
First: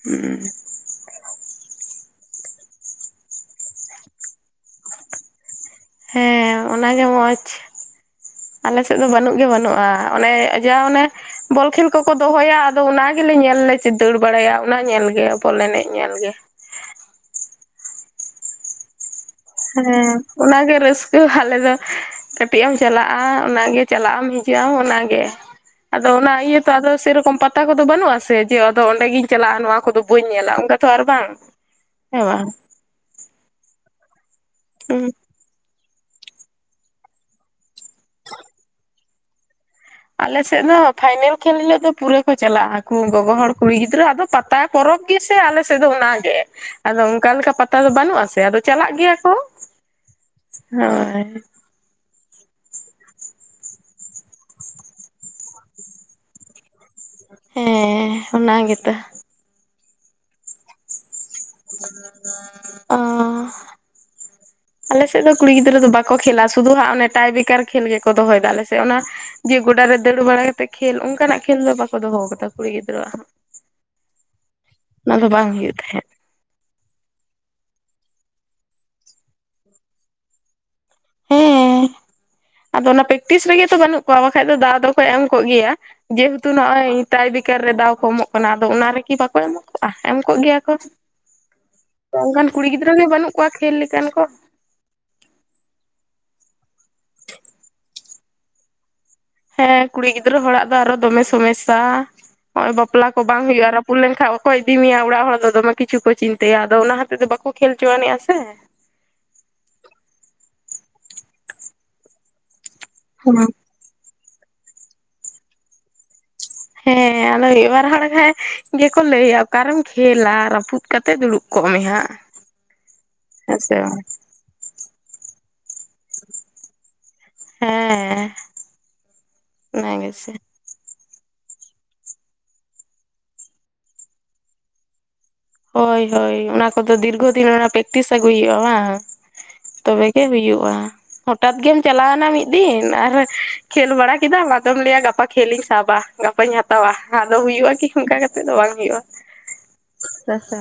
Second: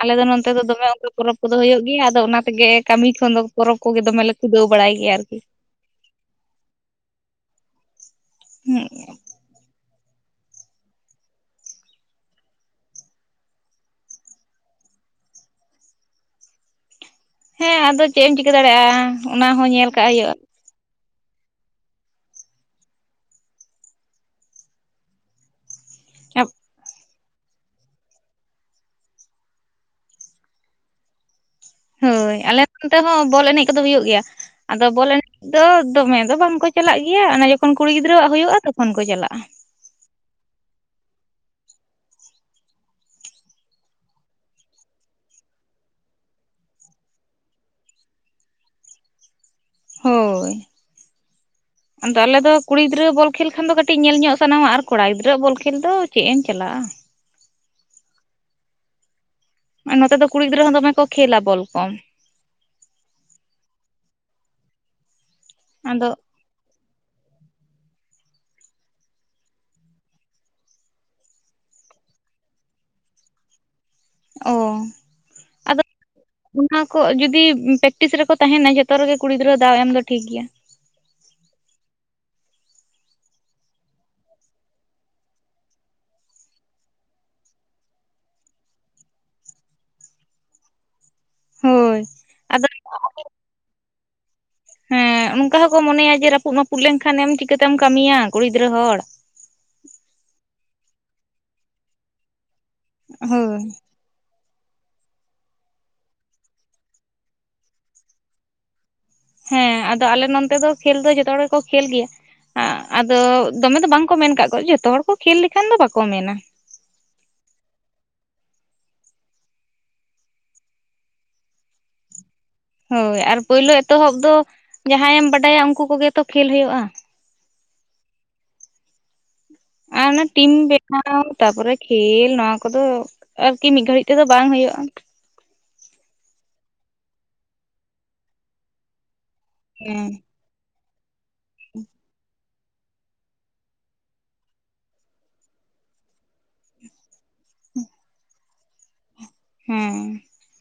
ᱟᱞᱮ ᱫᱚ ᱱᱚᱛᱮ ᱫᱚ ᱫᱚᱢᱮ ᱚᱱᱠᱟ ᱯᱚᱨᱚᱵᱽ ᱠᱚᱫᱚ ᱦᱩᱭᱩᱜ ᱜᱮᱭᱟ ᱟᱫᱚ ᱚᱱᱟ ᱛᱮᱜᱮ ᱠᱟᱹᱢᱤ ᱠᱷᱚᱱ ᱫᱚ ᱯᱚᱨᱚᱵᱽ ᱠᱚᱜᱮ ᱫᱚᱢᱮ ᱞᱮ ᱠᱩᱫᱟᱹᱣ ᱵᱟᱲᱟᱭ ᱜᱮᱭᱟ ᱟᱨᱠᱤ ᱦᱮᱸ ᱚᱱᱟᱜᱮ ᱢᱚᱸᱡᱽ ᱦᱩᱸ ᱟᱞᱮᱥᱮᱫ ᱫᱚ ᱵᱟᱹᱱᱩᱜ ᱜᱮ ᱵᱟᱹᱱᱩᱜᱼᱟ᱾ ᱚᱱᱮ ᱡᱟ ᱚᱱᱮ ᱵᱚᱞ ᱠᱷᱮᱞ ᱠᱚᱠᱚ ᱫᱚᱦᱚᱭᱟ ᱟᱫᱚ ᱚᱱᱟ ᱜᱮᱞᱮ ᱧᱮᱞ ᱞᱮ ᱫᱟᱹᱲ ᱵᱟᱲᱟᱭᱟ ᱚᱱᱟ ᱧᱮᱞ ᱜᱮ ᱵᱚᱞ ᱮᱱᱮᱡ ᱧᱮᱞ ᱜᱮ᱾ ᱦᱮᱸ ᱟᱫᱚ ᱪᱮᱫ ᱮᱢ ᱪᱤᱠᱟᱹ ᱫᱟᱲᱮᱭᱟᱜᱼᱟ᱾ ᱚᱱᱟ ᱦᱚᱸ ᱧᱮᱞ ᱠᱟᱜ ᱦᱮᱸ ᱦᱩᱭᱩᱜᱼᱟ ᱚᱱᱟᱜᱮ ᱨᱟᱹᱥᱠᱟᱹ ᱟᱞᱮ ᱫᱚ ᱠᱟᱹᱴᱤᱡ ᱮᱢ ᱪᱟᱞᱟᱜᱼᱟ ᱚᱱᱟᱜᱮ ᱪᱟᱞᱟᱜ ᱟᱢ ᱦᱤᱡᱩᱜ ᱟᱢ ᱚᱱᱟᱜᱮ ᱟᱫᱚ ᱚᱱᱟ ᱚ ᱟᱫᱚ ᱥᱮ ᱨᱚᱠᱚᱢ ᱯᱟᱛᱟ ᱠᱚᱫᱚ ᱵᱟᱹᱱᱩᱜ ᱟᱥᱮ ᱡᱮ ᱟᱫᱚ ᱚᱸᱰᱮ ᱜᱤᱧ ᱪᱟᱞᱟᱜᱼᱟ ᱱᱚᱣᱟ ᱠᱚᱫᱚ ᱵᱟᱹᱧ ᱧᱮᱞᱟ ᱚᱱᱠᱟ ᱛᱚ ᱟᱨ ᱵᱟᱝ ᱦᱮᱸ ᱦᱳᱭ ᱵᱟᱝ ᱟᱞᱮ ᱱᱚᱱᱛᱮ ᱦᱚᱸ ᱵᱚᱞ ᱮᱱᱮᱡ ᱠᱚᱫᱚ ᱦᱩᱭᱩᱜ ᱜᱮᱭᱟ ᱟᱫᱚ ᱦᱩᱸ ᱵᱚᱞ ᱮᱱᱮᱡ ᱫᱚ ᱫᱚᱢᱮ ᱫᱚ ᱵᱟᱝᱠᱚ ᱪᱟᱞᱟᱜ ᱜᱮᱭᱟ ᱡᱚᱠᱷᱚᱱ ᱠᱩᱲᱤ ᱜᱤᱫᱽᱨᱟᱹᱣᱟᱜ ᱦᱩᱭᱩᱜᱼᱟ ᱛᱚᱠᱷᱚᱱ ᱠᱚ ᱪᱟᱞᱟᱜᱼᱟ᱾ ᱟᱞᱮ ᱥᱮᱫ ᱫᱚ ᱯᱷᱟᱭᱱᱮᱞ ᱠᱷᱮᱞ ᱦᱤᱞᱳᱜ ᱫᱚ ᱯᱩᱨᱟᱹ ᱠᱚ ᱪᱟᱞᱟᱜᱼᱟ ᱜᱚᱜᱚ ᱦᱚᱲ ᱠᱩᱲᱤ ᱜᱤᱫᱽᱨᱟᱹ ᱟᱫᱚ ᱯᱟᱛᱟ ᱠᱚ ᱯᱚᱨᱚᱵᱽ ᱯᱚᱨᱚᱵᱽ ᱜᱮᱥᱮ ᱟᱞᱮ ᱥᱮᱫ ᱫᱚ ᱚᱱᱟᱜ ᱜᱮ ᱟᱫᱚ ᱚᱱᱠᱟ ᱞᱮᱠᱟ ᱯᱟᱛᱟ ᱫᱚ ᱵᱟᱹᱱᱩᱜ ᱟᱥᱮ ᱟᱫᱚ ᱪᱟᱞᱟᱜ ᱜᱮᱭᱟ ᱠᱚ ᱦᱳᱭ! ᱦᱳᱭ ᱟᱫᱚ ᱟᱞᱮ ᱫᱚ ᱠᱩᱲᱤ ᱜᱤᱫᱽᱨᱟᱹ ᱵᱚᱞ ᱠᱷᱮᱞ ᱠᱷᱟᱱ ᱫᱚ ᱠᱟᱹᱴᱤᱡ ᱧᱮᱞ ᱧᱚᱜ ᱥᱟᱱᱟᱣᱟ ᱟᱨ ᱠᱚᱲᱟ ᱜᱤᱫᱽᱨᱟᱹᱣᱟᱜ ᱵᱚᱞ ᱠᱷᱮᱞ ᱫᱚ ᱪᱮᱫ ᱮᱢ ᱪᱟᱞᱟᱜᱼᱟ᱾ ᱦᱮᱸ ᱚᱱᱟ ᱜᱮᱛᱚ᱾ ᱱᱚᱛᱮ ᱫᱚ ᱠᱩᱲᱤ ᱜᱤᱫᱽᱨᱟᱹ ᱫᱚᱢᱮ ᱠᱚ ᱠᱷᱮᱞᱟ ᱵᱚᱞ ᱠᱚ ᱚ ᱟᱞᱮ ᱥᱮᱫ ᱮᱫ ᱫᱚ ᱠᱩᱲᱤ ᱜᱤᱫᱽᱟᱹ ᱫᱚ ᱟᱫᱚ ᱵᱟᱠᱚ ᱠᱷᱮᱞᱟ ᱥᱩᱫᱷᱩ ᱦᱟᱜ ᱚᱱᱮ ᱴᱟᱭ ᱵᱮᱠᱟᱨ ᱠᱷᱮᱞ ᱜᱮᱠᱚ ᱫᱚᱦᱚᱭᱮᱫᱟ ᱟᱞᱮ ᱥᱮ ᱚᱱᱟ ᱡᱮ ᱜᱚᱰᱟ ᱨᱮ ᱫᱟᱹᱲ ᱵᱟᱲᱟ ᱠᱟᱛᱮ ᱠᱷᱮᱞ ᱚᱱᱠᱟᱱᱟᱜ ᱠᱷᱮᱞ ᱫᱚ ᱵᱟᱠᱚ ᱫᱚᱦᱚᱭᱫᱟ᱾ ᱦᱜᱚᱛ ᱠᱩᱲᱤ ᱜᱤᱫᱽᱨᱟᱹ ᱚ ᱚᱱᱟ ᱫᱚ ᱵᱟᱝ ᱟᱫᱚ ᱦᱩᱭᱩᱜ ᱛᱟᱦᱮᱸᱜ ᱚᱱᱟ ᱠᱚ ᱡᱩᱫᱤ ᱯᱮᱠᱴᱤᱥ ᱨᱮᱠᱚ ᱛᱟᱦᱮᱸᱱᱟ ᱡᱷᱚᱛᱚ ᱨᱮᱜᱮ ᱠᱩᱲᱤ ᱜᱤᱫᱽᱨᱟᱹ ᱫᱟᱣ ᱮᱢ ᱫᱚ ᱴᱷᱤᱠ ᱜᱮᱭᱟ᱾ ᱦᱮᱸ ᱟᱫᱚ ᱚᱱᱟ ᱯᱨᱮᱠᱴᱤᱥ ᱨᱮᱜᱮ ᱛᱚ ᱵᱟᱹᱱᱩᱜ ᱠᱚᱣᱟ ᱵᱟᱠᱷᱟᱡ ᱫᱚ ᱫᱟᱜ ᱫᱚᱠᱚ ᱮᱢ ᱠᱚᱜ ᱜᱮᱭᱟ᱾ ᱡᱮᱦᱮᱛᱩ ᱱᱚᱜᱼᱚᱭ ᱢᱮ ᱛᱟᱭ ᱫᱤᱱ ᱯᱟᱹᱭᱠᱟᱹᱨ ᱨᱮ ᱫᱟᱣ ᱠᱚ ᱮᱢᱚᱜ ᱠᱟᱱᱟ ᱟᱫᱚ ᱚᱱᱟ ᱨᱮᱜᱤ ᱵᱟᱠᱚ ᱮᱢᱚᱜ ᱠᱚᱜᱼᱟ? ᱮᱢ ᱠᱚᱜ ᱜᱮᱭᱟ ᱠᱚ ᱦᱳᱭ ᱮᱠᱷᱟᱱ ᱠᱩᱲᱤ ᱟᱫᱚ ᱜᱤᱫᱽᱨᱟᱹ ᱜᱮ ᱵᱟᱹᱱᱩᱜ ᱠᱚᱣᱟ ᱠᱷᱮᱞ ᱞᱮᱠᱟᱱ ᱠᱚ ᱦᱮᱸ! ᱚᱱᱠᱟ ᱦᱚᱸᱠᱚ ᱢᱚᱱᱮᱭᱟ ᱡᱮ ᱨᱟᱹᱯᱩᱫ ᱨᱟᱹᱯᱩᱫ ᱞᱮᱱᱠᱷᱟᱱ ᱪᱤᱠᱟᱹᱛᱮᱢ ᱠᱟᱹᱢᱤᱭᱟ ᱠᱩᱲᱤ ᱜᱤᱫᱽᱨᱟᱹ ᱦᱚᱲ ᱦᱮᱸ ᱠᱩᱲᱤ ᱜᱤᱫᱽᱨᱟᱹ ᱦᱚᱲᱟᱜ ᱫᱚ ᱟᱨᱚ ᱫᱚᱢᱮ ᱥᱚᱢᱚᱥᱥᱟ ᱱᱚᱜᱭ ᱵᱟᱯᱞᱟ ᱠᱚ ᱵᱟᱝ ᱦᱳᱭ ᱦᱩᱭᱩᱜᱼᱟ᱾ ᱨᱟᱹᱯᱩᱫ ᱞᱮᱱᱠᱷᱟᱡ ᱠᱚ ᱤᱫᱤ ᱢᱮᱭᱟ ᱚᱲᱟᱜ ᱦᱚᱲ ᱫᱚ ᱫᱚᱢᱮ ᱠᱤᱪᱷᱩ ᱠᱚ ᱪᱤᱱᱛᱟᱹᱭᱟ ᱟᱫᱚ ᱚᱱᱟ ᱦᱚᱛᱮᱫ ᱫᱚ ᱵᱟᱠᱚ ᱠᱷᱮᱞ ᱦᱚᱪᱚᱣᱟᱱᱤᱡᱼᱟ ᱥᱮ ᱦᱮᱸ ᱟᱫᱚ ᱟᱞᱮ ᱱᱚᱱᱛᱮ ᱫᱚ ᱠᱷᱮᱞ ᱫᱚ ᱡᱚᱛᱚ ᱦᱚᱲ ᱜᱮᱠᱚ ᱠᱷᱮᱞ ᱜᱮᱭᱟ ᱟᱫᱚ ᱫᱚᱢᱮ ᱫᱚ ᱵᱟᱝ ᱢᱮᱱ ᱟᱠᱟᱫ ᱠᱚᱣᱟ ᱡᱚᱛᱚ ᱦᱚᱲ ᱠᱚ ᱠᱷᱮᱞ ᱞᱮᱠᱷᱟᱱ ᱫᱚ ᱵᱟᱠᱚ ᱢᱮᱱᱟ ᱦᱮᱸ ᱟᱞᱚ ᱮᱵᱟᱨ ᱦᱚᱲ ᱠᱷᱟᱭ ᱜᱮᱠᱚ ᱞᱟᱹᱭᱟ ᱚᱠᱟᱨᱮᱢ ᱠᱷᱮᱞᱟ ᱨᱟᱹᱯᱩᱫ ᱠᱟᱛᱮᱮᱫ ᱫᱩᱲᱩᱵ ᱠᱚᱜ ᱢᱮ ᱦᱟᱸᱜ᱾ ᱦᱳᱭ ᱟᱨ ᱦᱮᱸ ᱯᱳᱭᱞᱩ ᱥᱮ ᱵᱟᱝ ᱮᱛᱚᱦᱚᱵ ᱫᱚ ᱡᱟᱦᱟᱸᱭᱮᱢ ᱵᱟᱰᱟᱭᱟ ᱩᱱᱠᱩ ᱠᱚᱜᱮᱛᱚ ᱠᱷᱮᱞ ᱦᱩᱭᱩᱜᱼᱟ᱾ ᱦᱮᱸ ᱟᱨ ᱚᱱᱟ ᱴᱤᱢ ᱵᱮ ᱛᱟᱨᱯᱚᱨᱮ ᱠᱷᱮᱞ ᱱᱚᱣᱟ ᱠᱚᱫᱚ ᱟᱨᱠᱤ ᱢᱤᱫ ᱜᱷᱟᱹᱲᱤᱡ ᱛᱮᱫᱚ ᱵᱟᱝ ᱦᱩᱭᱩᱜᱼᱟ᱾ ᱦᱳᱭ ᱦᱳᱭ ᱚᱱᱟ ᱠᱚᱫᱚ ᱫᱤᱨᱜᱷᱚᱫᱤᱱ ᱚᱱᱟ ᱯᱮᱠᱴᱤᱥ ᱟᱹᱜᱩᱭ ᱦᱩᱭᱩᱜᱼᱟ ᱵᱟᱝ ᱦᱮᱸ ᱛᱚᱵᱮᱜ ᱜᱮ ᱦᱩᱭᱩᱜᱼᱟ᱾ ᱦᱚᱴᱟᱛ ᱜᱮᱢ ᱪᱟᱞᱟᱣᱮᱱᱟ ᱢᱤᱫ ᱫᱤᱱ ᱟᱨ ᱠᱷᱮᱞ ᱵᱟᱲᱟ ᱠᱮᱫᱟᱢ ᱟᱫᱚᱢ ᱞᱟᱹᱭᱟ ᱜᱟᱯᱟ ᱠᱷᱹᱮᱞ ᱤᱧ ᱥᱟᱵᱟ ᱜᱟᱯᱟᱧ ᱦᱟᱛᱟᱣᱟ ᱟᱫᱚ ᱦᱩᱭᱩᱜᱼᱟ ᱠᱤ? ᱚᱱᱠᱟ ᱠᱟᱛᱮᱜ ᱫᱚ ᱵᱟᱝ ᱦᱩᱭᱩᱜᱼᱟ᱾ ᱦᱮᱸ ᱥᱟᱥᱟ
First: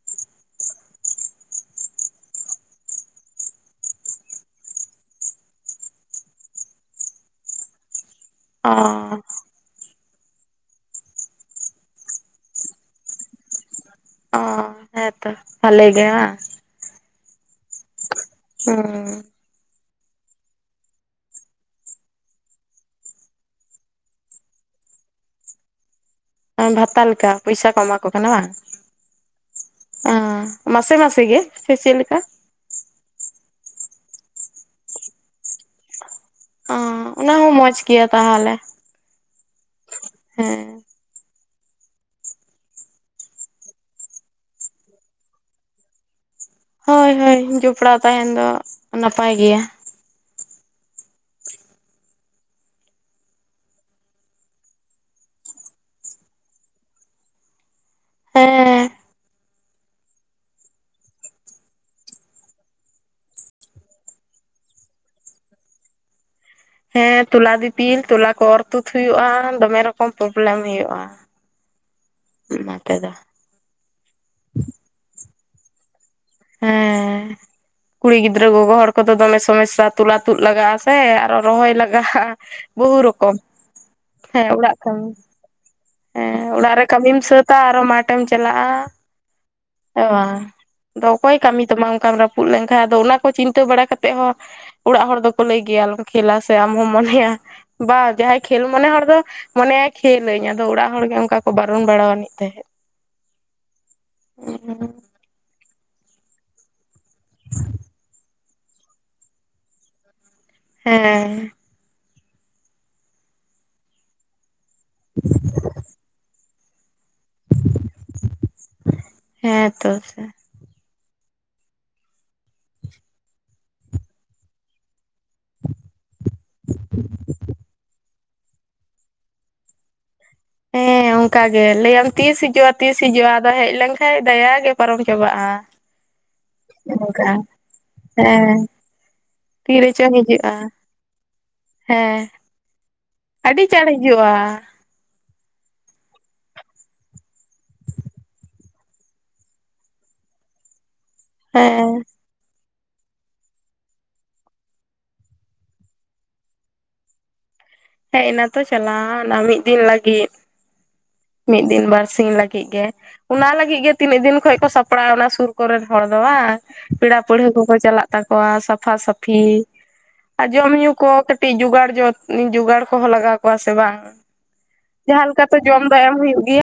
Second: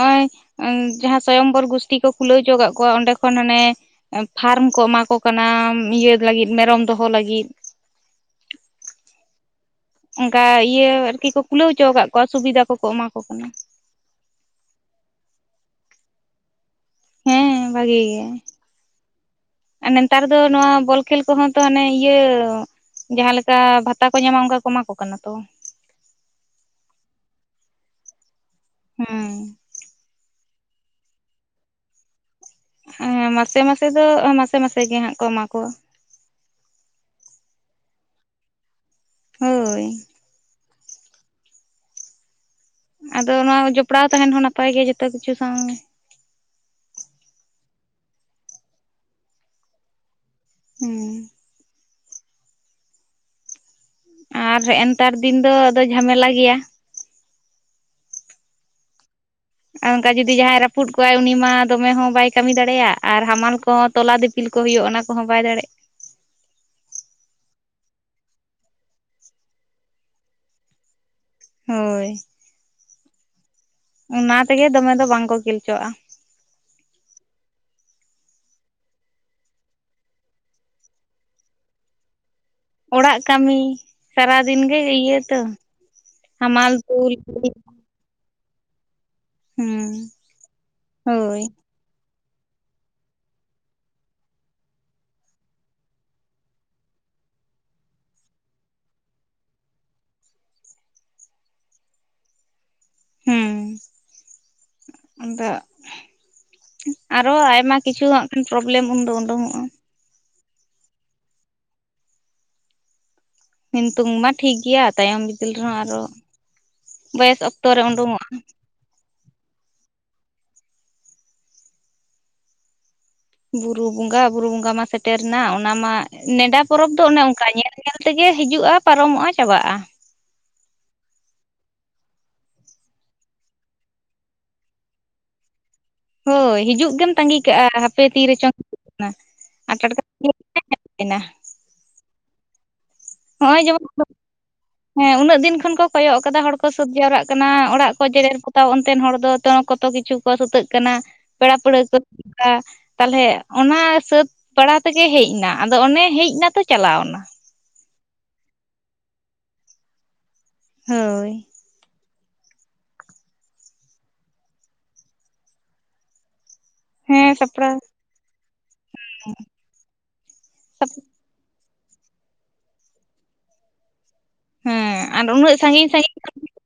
ᱱᱚᱜ ᱚ ᱡᱟᱦᱟᱸ ᱥᱚᱭᱚᱝᱵᱚᱨ ᱜᱥᱴᱤ ᱠᱚ ᱠᱷᱩᱞᱟᱹᱣ ᱦᱚᱪᱚ ᱠᱫ ᱠᱚᱣᱟ ᱚᱸᱰᱮ ᱠᱷᱚᱱ ᱦᱟᱱᱮ ᱯᱷᱟᱨᱢ ᱠᱚ ᱮᱢᱟ ᱠᱚ ᱠᱟᱱᱟ ᱤᱭᱟᱹ ᱞᱟᱹᱜᱤᱫ ᱢᱮᱨᱚᱢ ᱫᱚᱦᱚ ᱞᱟᱹᱜᱤᱫ ᱚ ᱚᱱᱠᱟ ᱤᱭᱟᱹ ᱟᱨᱠᱤ ᱠᱚ ᱠᱩᱞᱟᱹᱣ ᱦᱚᱪᱚ ᱟᱠᱟᱫ ᱠᱚᱣᱟ ᱥᱩᱵᱤᱫᱷᱟ ᱠᱚᱠᱚ ᱮᱢᱟ ᱠᱚ ᱠᱟᱱᱟ᱾ ᱚ ᱦᱮᱸᱛᱚ ᱵᱷᱟᱞᱤᱮ ᱜᱮ ᱵᱟᱝᱸ᱾ ᱦᱮᱸ ᱵᱷᱟᱜᱤ ᱜᱮᱭᱟ᱾ ᱦᱚ ᱟᱨ ᱱᱮᱛᱟᱨ ᱫᱚ ᱱᱚᱣᱟ ᱵᱚᱞ ᱠᱷᱮᱞ ᱠᱚᱦᱚᱸ ᱛᱟᱱᱮ ᱤᱭᱟᱹ ᱡᱟᱸᱦᱮ ᱞᱮᱠᱟ ᱵᱷᱟᱛᱟ ᱠᱚ ᱧᱟᱢᱟ ᱚᱱᱠᱟ ᱠᱚ ᱮᱢᱟ ᱠᱚ ᱠᱟᱱᱟ ᱛᱚ ᱵᱷᱟᱛᱟ ᱞᱮᱠᱟ ᱯᱚᱭᱥᱟ ᱠᱚ ᱮᱢᱟ ᱠᱚ ᱠᱟᱱᱟ ᱵᱟᱝ ᱦᱮᱸ ᱢᱟᱥᱮ ᱢᱟᱥ ᱜᱮ ᱥᱮ ᱪᱮ ᱞᱮᱠᱟ ᱦᱮᱸ ᱢᱟᱥᱮ ᱢᱟᱥᱮ ᱫᱚ ᱢᱟᱥᱮ ᱢᱟᱥᱮ ᱜᱮ ᱦᱜ ᱠᱚ ᱮᱢᱟ ᱠᱚᱣᱟ᱾ ᱚ ᱚᱱᱟ ᱦᱚᱸ ᱢᱚᱸᱡᱽ ᱜᱮᱭᱟ ᱛᱟᱦᱚᱞᱮ ᱦᱳᱭ ᱦᱮᱸ ᱟᱫᱚ ᱚᱱᱟ ᱡᱚᱯᱲᱟᱣ ᱛᱟᱦᱮᱸᱱ ᱦᱚᱸ ᱱᱟᱯᱟᱭ ᱜᱮᱭᱟ ᱡᱚᱛᱚ ᱠᱤᱪᱷᱩ ᱥᱟᱶᱜᱮ ᱦᱳᱭ ᱦᱳᱭ ᱡᱚᱯᱲᱟᱣ ᱛᱟᱦᱮᱸᱱ ᱫᱚ ᱱᱟᱯᱟᱭ ᱜᱮᱭᱟ᱾ ᱦᱮᱸ ᱟᱨ ᱱᱮᱛᱟᱨ ᱫᱤᱱ ᱫᱚ ᱟ ᱡᱷᱟᱢᱮᱞᱟ ᱜᱮᱭᱟ᱾ ᱦᱮᱸ ᱟᱨ ᱚᱱᱠᱟ ᱡᱩᱫᱤ ᱡᱟᱦᱟᱸᱭ ᱨᱟᱹᱯᱩᱫ ᱠᱚᱣᱟᱭ ᱩᱱᱤ ᱢᱟ ᱫᱚᱢᱮ ᱦᱚᱸ ᱵᱟᱭ ᱠᱟᱹᱢᱤ ᱫᱟᱲᱮᱭᱟᱜᱼᱟ ᱟᱨ ᱦᱟᱢᱟᱞ ᱠᱚᱦᱚᱸ ᱛᱚᱞᱟ ᱫᱤᱯᱤᱞ ᱠᱚ ᱦᱩᱭᱩᱜᱼᱟ ᱚᱱᱟ ᱠᱚᱦ ᱵᱟᱭ ᱫᱟᱲᱮᱜᱼᱟ᱾ [inaudible] ᱦᱮᱸ ᱛᱚᱞᱟ ᱫᱤᱯᱤᱞ ᱛᱚᱞᱟ ᱠᱚ ᱚᱨ ᱛᱩᱫ ᱦᱩᱭᱩᱜᱼᱟ, ᱫᱚᱢᱮ ᱨᱚᱠᱚᱢ ᱯᱨᱚᱵᱞᱮᱢ ᱦᱩᱭᱩᱜᱼᱟ᱾ ᱦᱳᱭ ᱢᱟ ᱛᱮᱫᱚ ᱚᱱᱟ ᱛᱮᱜᱮ ᱫᱚᱢᱮ ᱫᱚ ᱵᱟᱝᱠᱚ ᱠᱷᱤᱞᱪᱚᱜᱼᱟ᱾ ᱦᱮᱸ ᱠᱩᱲᱤ ᱜᱤᱫᱽᱨᱟᱹ ᱜᱚᱜᱚ ᱦᱚᱲ ᱠᱚᱫᱚ ᱫᱚᱢᱮ ᱥᱚᱢᱚᱥᱥᱟ ᱛᱩᱞᱟ ᱛᱩᱫ ᱞᱟᱜᱟᱜᱼᱟ ᱥᱮ ᱟᱨᱚ ᱨᱚᱦᱚᱭ ᱞᱟᱜᱟᱜᱼᱟ᱾ ᱵᱚᱦᱩ ᱚᱲᱟᱜ ᱨᱚᱠᱚᱢ ᱠᱟᱹᱢᱤ ᱦᱮᱸ ᱥᱟᱨᱟᱫᱤᱱ ᱚᱲᱟᱜ ᱜᱮ ᱠᱷᱚᱱ ᱤᱭᱟᱹ ᱛᱚ ᱦᱮᱸ ᱦᱟᱢᱟᱞ ᱚᱲᱟᱜ ᱨᱮ ᱛᱩᱞ ᱠᱟᱹᱢᱤᱢ ᱥᱟᱹᱛ ᱟᱨᱚ ᱢᱟᱴᱷᱮ ᱮᱢ ᱪᱟᱞᱟᱜᱼᱟ᱾ ᱦᱩᱸ ᱟᱫᱚ ᱚᱠᱚᱭ ᱦᱳᱭ ᱠᱟᱹᱢᱤ ᱛᱟᱢᱟ ᱚᱱᱠᱟ ᱨᱟᱯᱩ ᱨᱟᱹᱯᱩᱫ ᱞᱮᱱ ᱠᱷᱟᱱᱡ ᱟᱫᱚ ᱚᱱᱟ ᱠᱚ ᱪᱤᱱᱛᱟᱹ ᱵᱟᱲᱟ ᱠᱟᱛᱮᱫ ᱦᱚᱸ ᱚᱲᱟᱜ ᱦᱚᱲ ᱫᱚᱠᱚ ᱞᱟᱹᱭ ᱜᱮᱭᱟ ᱟᱞᱚᱢ ᱠᱷᱮᱞᱟ ᱥᱮ ᱟᱢ ᱦᱚᱢ ᱢᱚᱱᱮᱭᱟ ᱵᱟᱝ ᱡᱟᱦᱟᱸᱭ ᱠᱷᱮᱞ ᱢᱚᱱᱮ ᱦᱚᱲ ᱫᱚ ᱢᱚᱱᱮᱭᱟᱭ ᱠᱷᱮᱞ ᱟᱹᱧ ᱟᱫᱚ ᱚᱲᱟᱜ ᱦᱚᱲ ᱚᱱᱠᱟ ᱠᱚ ᱵᱟᱨᱚᱱ ᱵᱟᱲᱟᱟᱣ ᱟᱹᱱᱤᱡ [unintelligible] ᱦᱮ᱾ᱸ ᱟᱫᱚ ᱟᱨᱚ ᱟᱭᱢᱟ ᱠᱤᱪᱷᱩ ᱦᱟᱜ ᱠᱷᱟᱱ ᱯᱨᱚᱵᱞᱮᱢ ᱩᱱᱫᱚ ᱩᱰᱩᱠᱚᱜᱼᱟ᱾ ᱦᱮᱸ ᱱᱤᱛᱩᱜ ᱢᱟ ᱴᱷᱤᱠᱜᱮᱭᱟ ᱛᱟᱭᱚᱢ ᱵᱤᱫᱟᱹᱞ ᱨᱮᱦᱚᱸ ᱟᱨᱚ ᱵᱚᱭᱮᱥ ᱚᱠᱛᱚᱨᱮ ᱩᱰᱩᱝᱚᱜᱼᱟ᱾ ᱦᱮᱸ ᱛᱚ ᱥᱮ ᱵᱩᱨᱩ ᱵᱚᱸᱜᱟ ᱵᱩᱨᱩ ᱵᱚᱸᱜᱟ ᱢᱟ ᱥᱮᱴᱮᱨ ᱮᱱᱟ ᱚᱱᱟ ᱢᱟ ᱱᱮᱰᱟ ᱯᱚᱨᱚᱵᱽ ᱫᱚ ᱚᱱᱮ ᱚᱱᱠᱟ ᱧᱮᱞ- ᱧᱮᱞ ᱛᱮᱜᱮ ᱦᱤᱡᱩᱜᱼᱟ, ᱯᱟᱨᱚᱢᱚᱜᱼᱟ, ᱪᱟᱵᱟᱜᱼᱟ᱾ ᱦᱮᱸ ᱦᱮᱸ ᱚᱱᱠᱟ ᱜᱮ ᱞᱟᱹᱭᱟᱢ ᱛᱤᱥ ᱦᱤᱡᱩᱜᱼᱟ, ᱛᱤᱥ ᱦᱤᱡᱩᱜᱼᱟ, ᱟᱫᱚ ᱦᱮᱡ ᱞᱮᱱᱠᱷᱟᱱ ᱫᱟᱭᱟ ᱜᱮ ᱯᱟᱨᱚᱢ ᱪᱟᱵᱟᱜᱼᱟ᱾ ᱦᱳᱭ! ᱦᱤᱡᱩᱜ ᱜᱮᱢ ᱚᱱᱠᱟ ᱛᱟᱸᱜᱤ ᱠᱟᱜᱼᱟ ᱦᱟᱯᱮ ᱛᱤᱨ ᱨᱮᱪᱚᱝ ᱦᱤᱡ ᱠᱟᱱᱟ᱾ ᱛᱤᱨᱮ ᱪᱚ ᱦᱤᱡᱩᱜᱼᱟ! ᱦᱮᱸ ᱱᱚᱜᱼᱚᱭ ᱟᱹᱰᱤ ᱡᱮᱢᱚᱱ ᱪᱟᱬ ᱦᱤᱡᱩᱜᱼᱟ ᱦᱮᱸ ᱩᱱᱟᱹᱜ ᱫᱤᱱ ᱠᱷᱚᱱ ᱠᱚ ᱠᱚᱭᱚᱜ ᱠᱟᱫᱟ ᱦᱚᱲ ᱠᱚ ᱥᱟᱹᱛ ᱡᱟᱣᱨᱟᱜ ᱠᱟᱱᱟ ᱚᱲᱟᱜ ᱠᱚ ᱡᱮᱨᱮᱲ ᱯᱚᱛᱟᱣ ᱚᱱᱛᱮ ᱦᱚᱲ ᱫᱚ ᱠᱚᱛᱚ ᱠᱤᱪᱷᱩ ᱠᱚ ᱥᱩᱛᱟᱹᱜ ᱠᱟᱱᱟ ᱯᱮᱲᱟ ᱯᱟᱹᱲᱦᱟᱹ ᱦᱮᱸ ᱠᱚ ᱛᱟᱦᱞᱮ ᱚᱱᱟ ᱥᱟᱹᱛ ᱵᱟᱲᱟ ᱛᱮᱜᱮ ᱦᱮᱡ ᱮᱱᱟ ᱟᱫᱚ ᱚᱱᱮ ᱦᱮᱡ ᱮᱱᱟᱛᱚ ᱪᱟᱞᱟᱣ ᱮᱱᱟ᱾ ᱦᱮᱸ ᱮᱱᱟ ᱛᱚ ᱪᱟᱞᱟᱣ ᱚᱱᱟ ᱢᱤᱫ ᱫᱤᱱ ᱞᱟᱹᱜᱤᱫ᱾ ᱦᱳᱭ ᱢᱤᱫ ᱫᱤᱱ- ᱵᱟᱨ ᱫᱤᱱ ᱞᱟᱹᱜᱤᱫ ᱜᱮ ᱚᱱᱟ ᱞᱟᱹᱜᱤᱫ ᱜᱮ ᱛᱤᱱᱟᱹᱜ ᱫᱤᱱ ᱠᱷᱚᱱᱚᱡ ᱠᱚ ᱥᱟᱯᱲᱟᱜᱼᱟ᱾ ᱚᱱᱟ ᱥᱩᱨ ᱠᱚᱨᱮᱱ ᱦᱚᱲ ᱫᱚ ᱵᱟᱝ ᱯᱮᱲᱟ ᱦᱮᱸ ᱯᱟᱹᱲᱦᱟᱹ ᱠᱚᱠᱚ ᱥᱟᱯᱲᱟᱣ ᱪᱟᱞᱟᱜ ᱛᱟᱠᱚᱣᱟ ᱥᱟᱯᱷᱟ ᱥᱟᱹᱯᱷᱤ ᱟᱨ ᱡᱚᱢ ᱧᱩ ᱠᱚ ᱠᱟᱹᱴᱤᱡ ᱡᱚᱜᱟᱲ ᱡᱚᱛ ᱡᱚᱜᱟᱲ ᱠᱚᱦᱚᱸ ᱞᱟᱜᱟᱣ ᱠᱚᱣᱟ ᱥᱮ ᱵᱟᱝ ᱦᱮᱸ ᱟᱨ ᱩᱱᱟᱹᱜ ᱡᱟᱦᱟᱸᱞᱮᱠᱟᱛᱚ ᱡᱚᱢ ᱥᱟᱺᱜᱤᱧ ᱥᱟᱺᱜᱤᱧ ᱫᱚ ᱮᱢ ᱦᱩᱭᱩᱜ ᱜᱮᱭᱟ᱾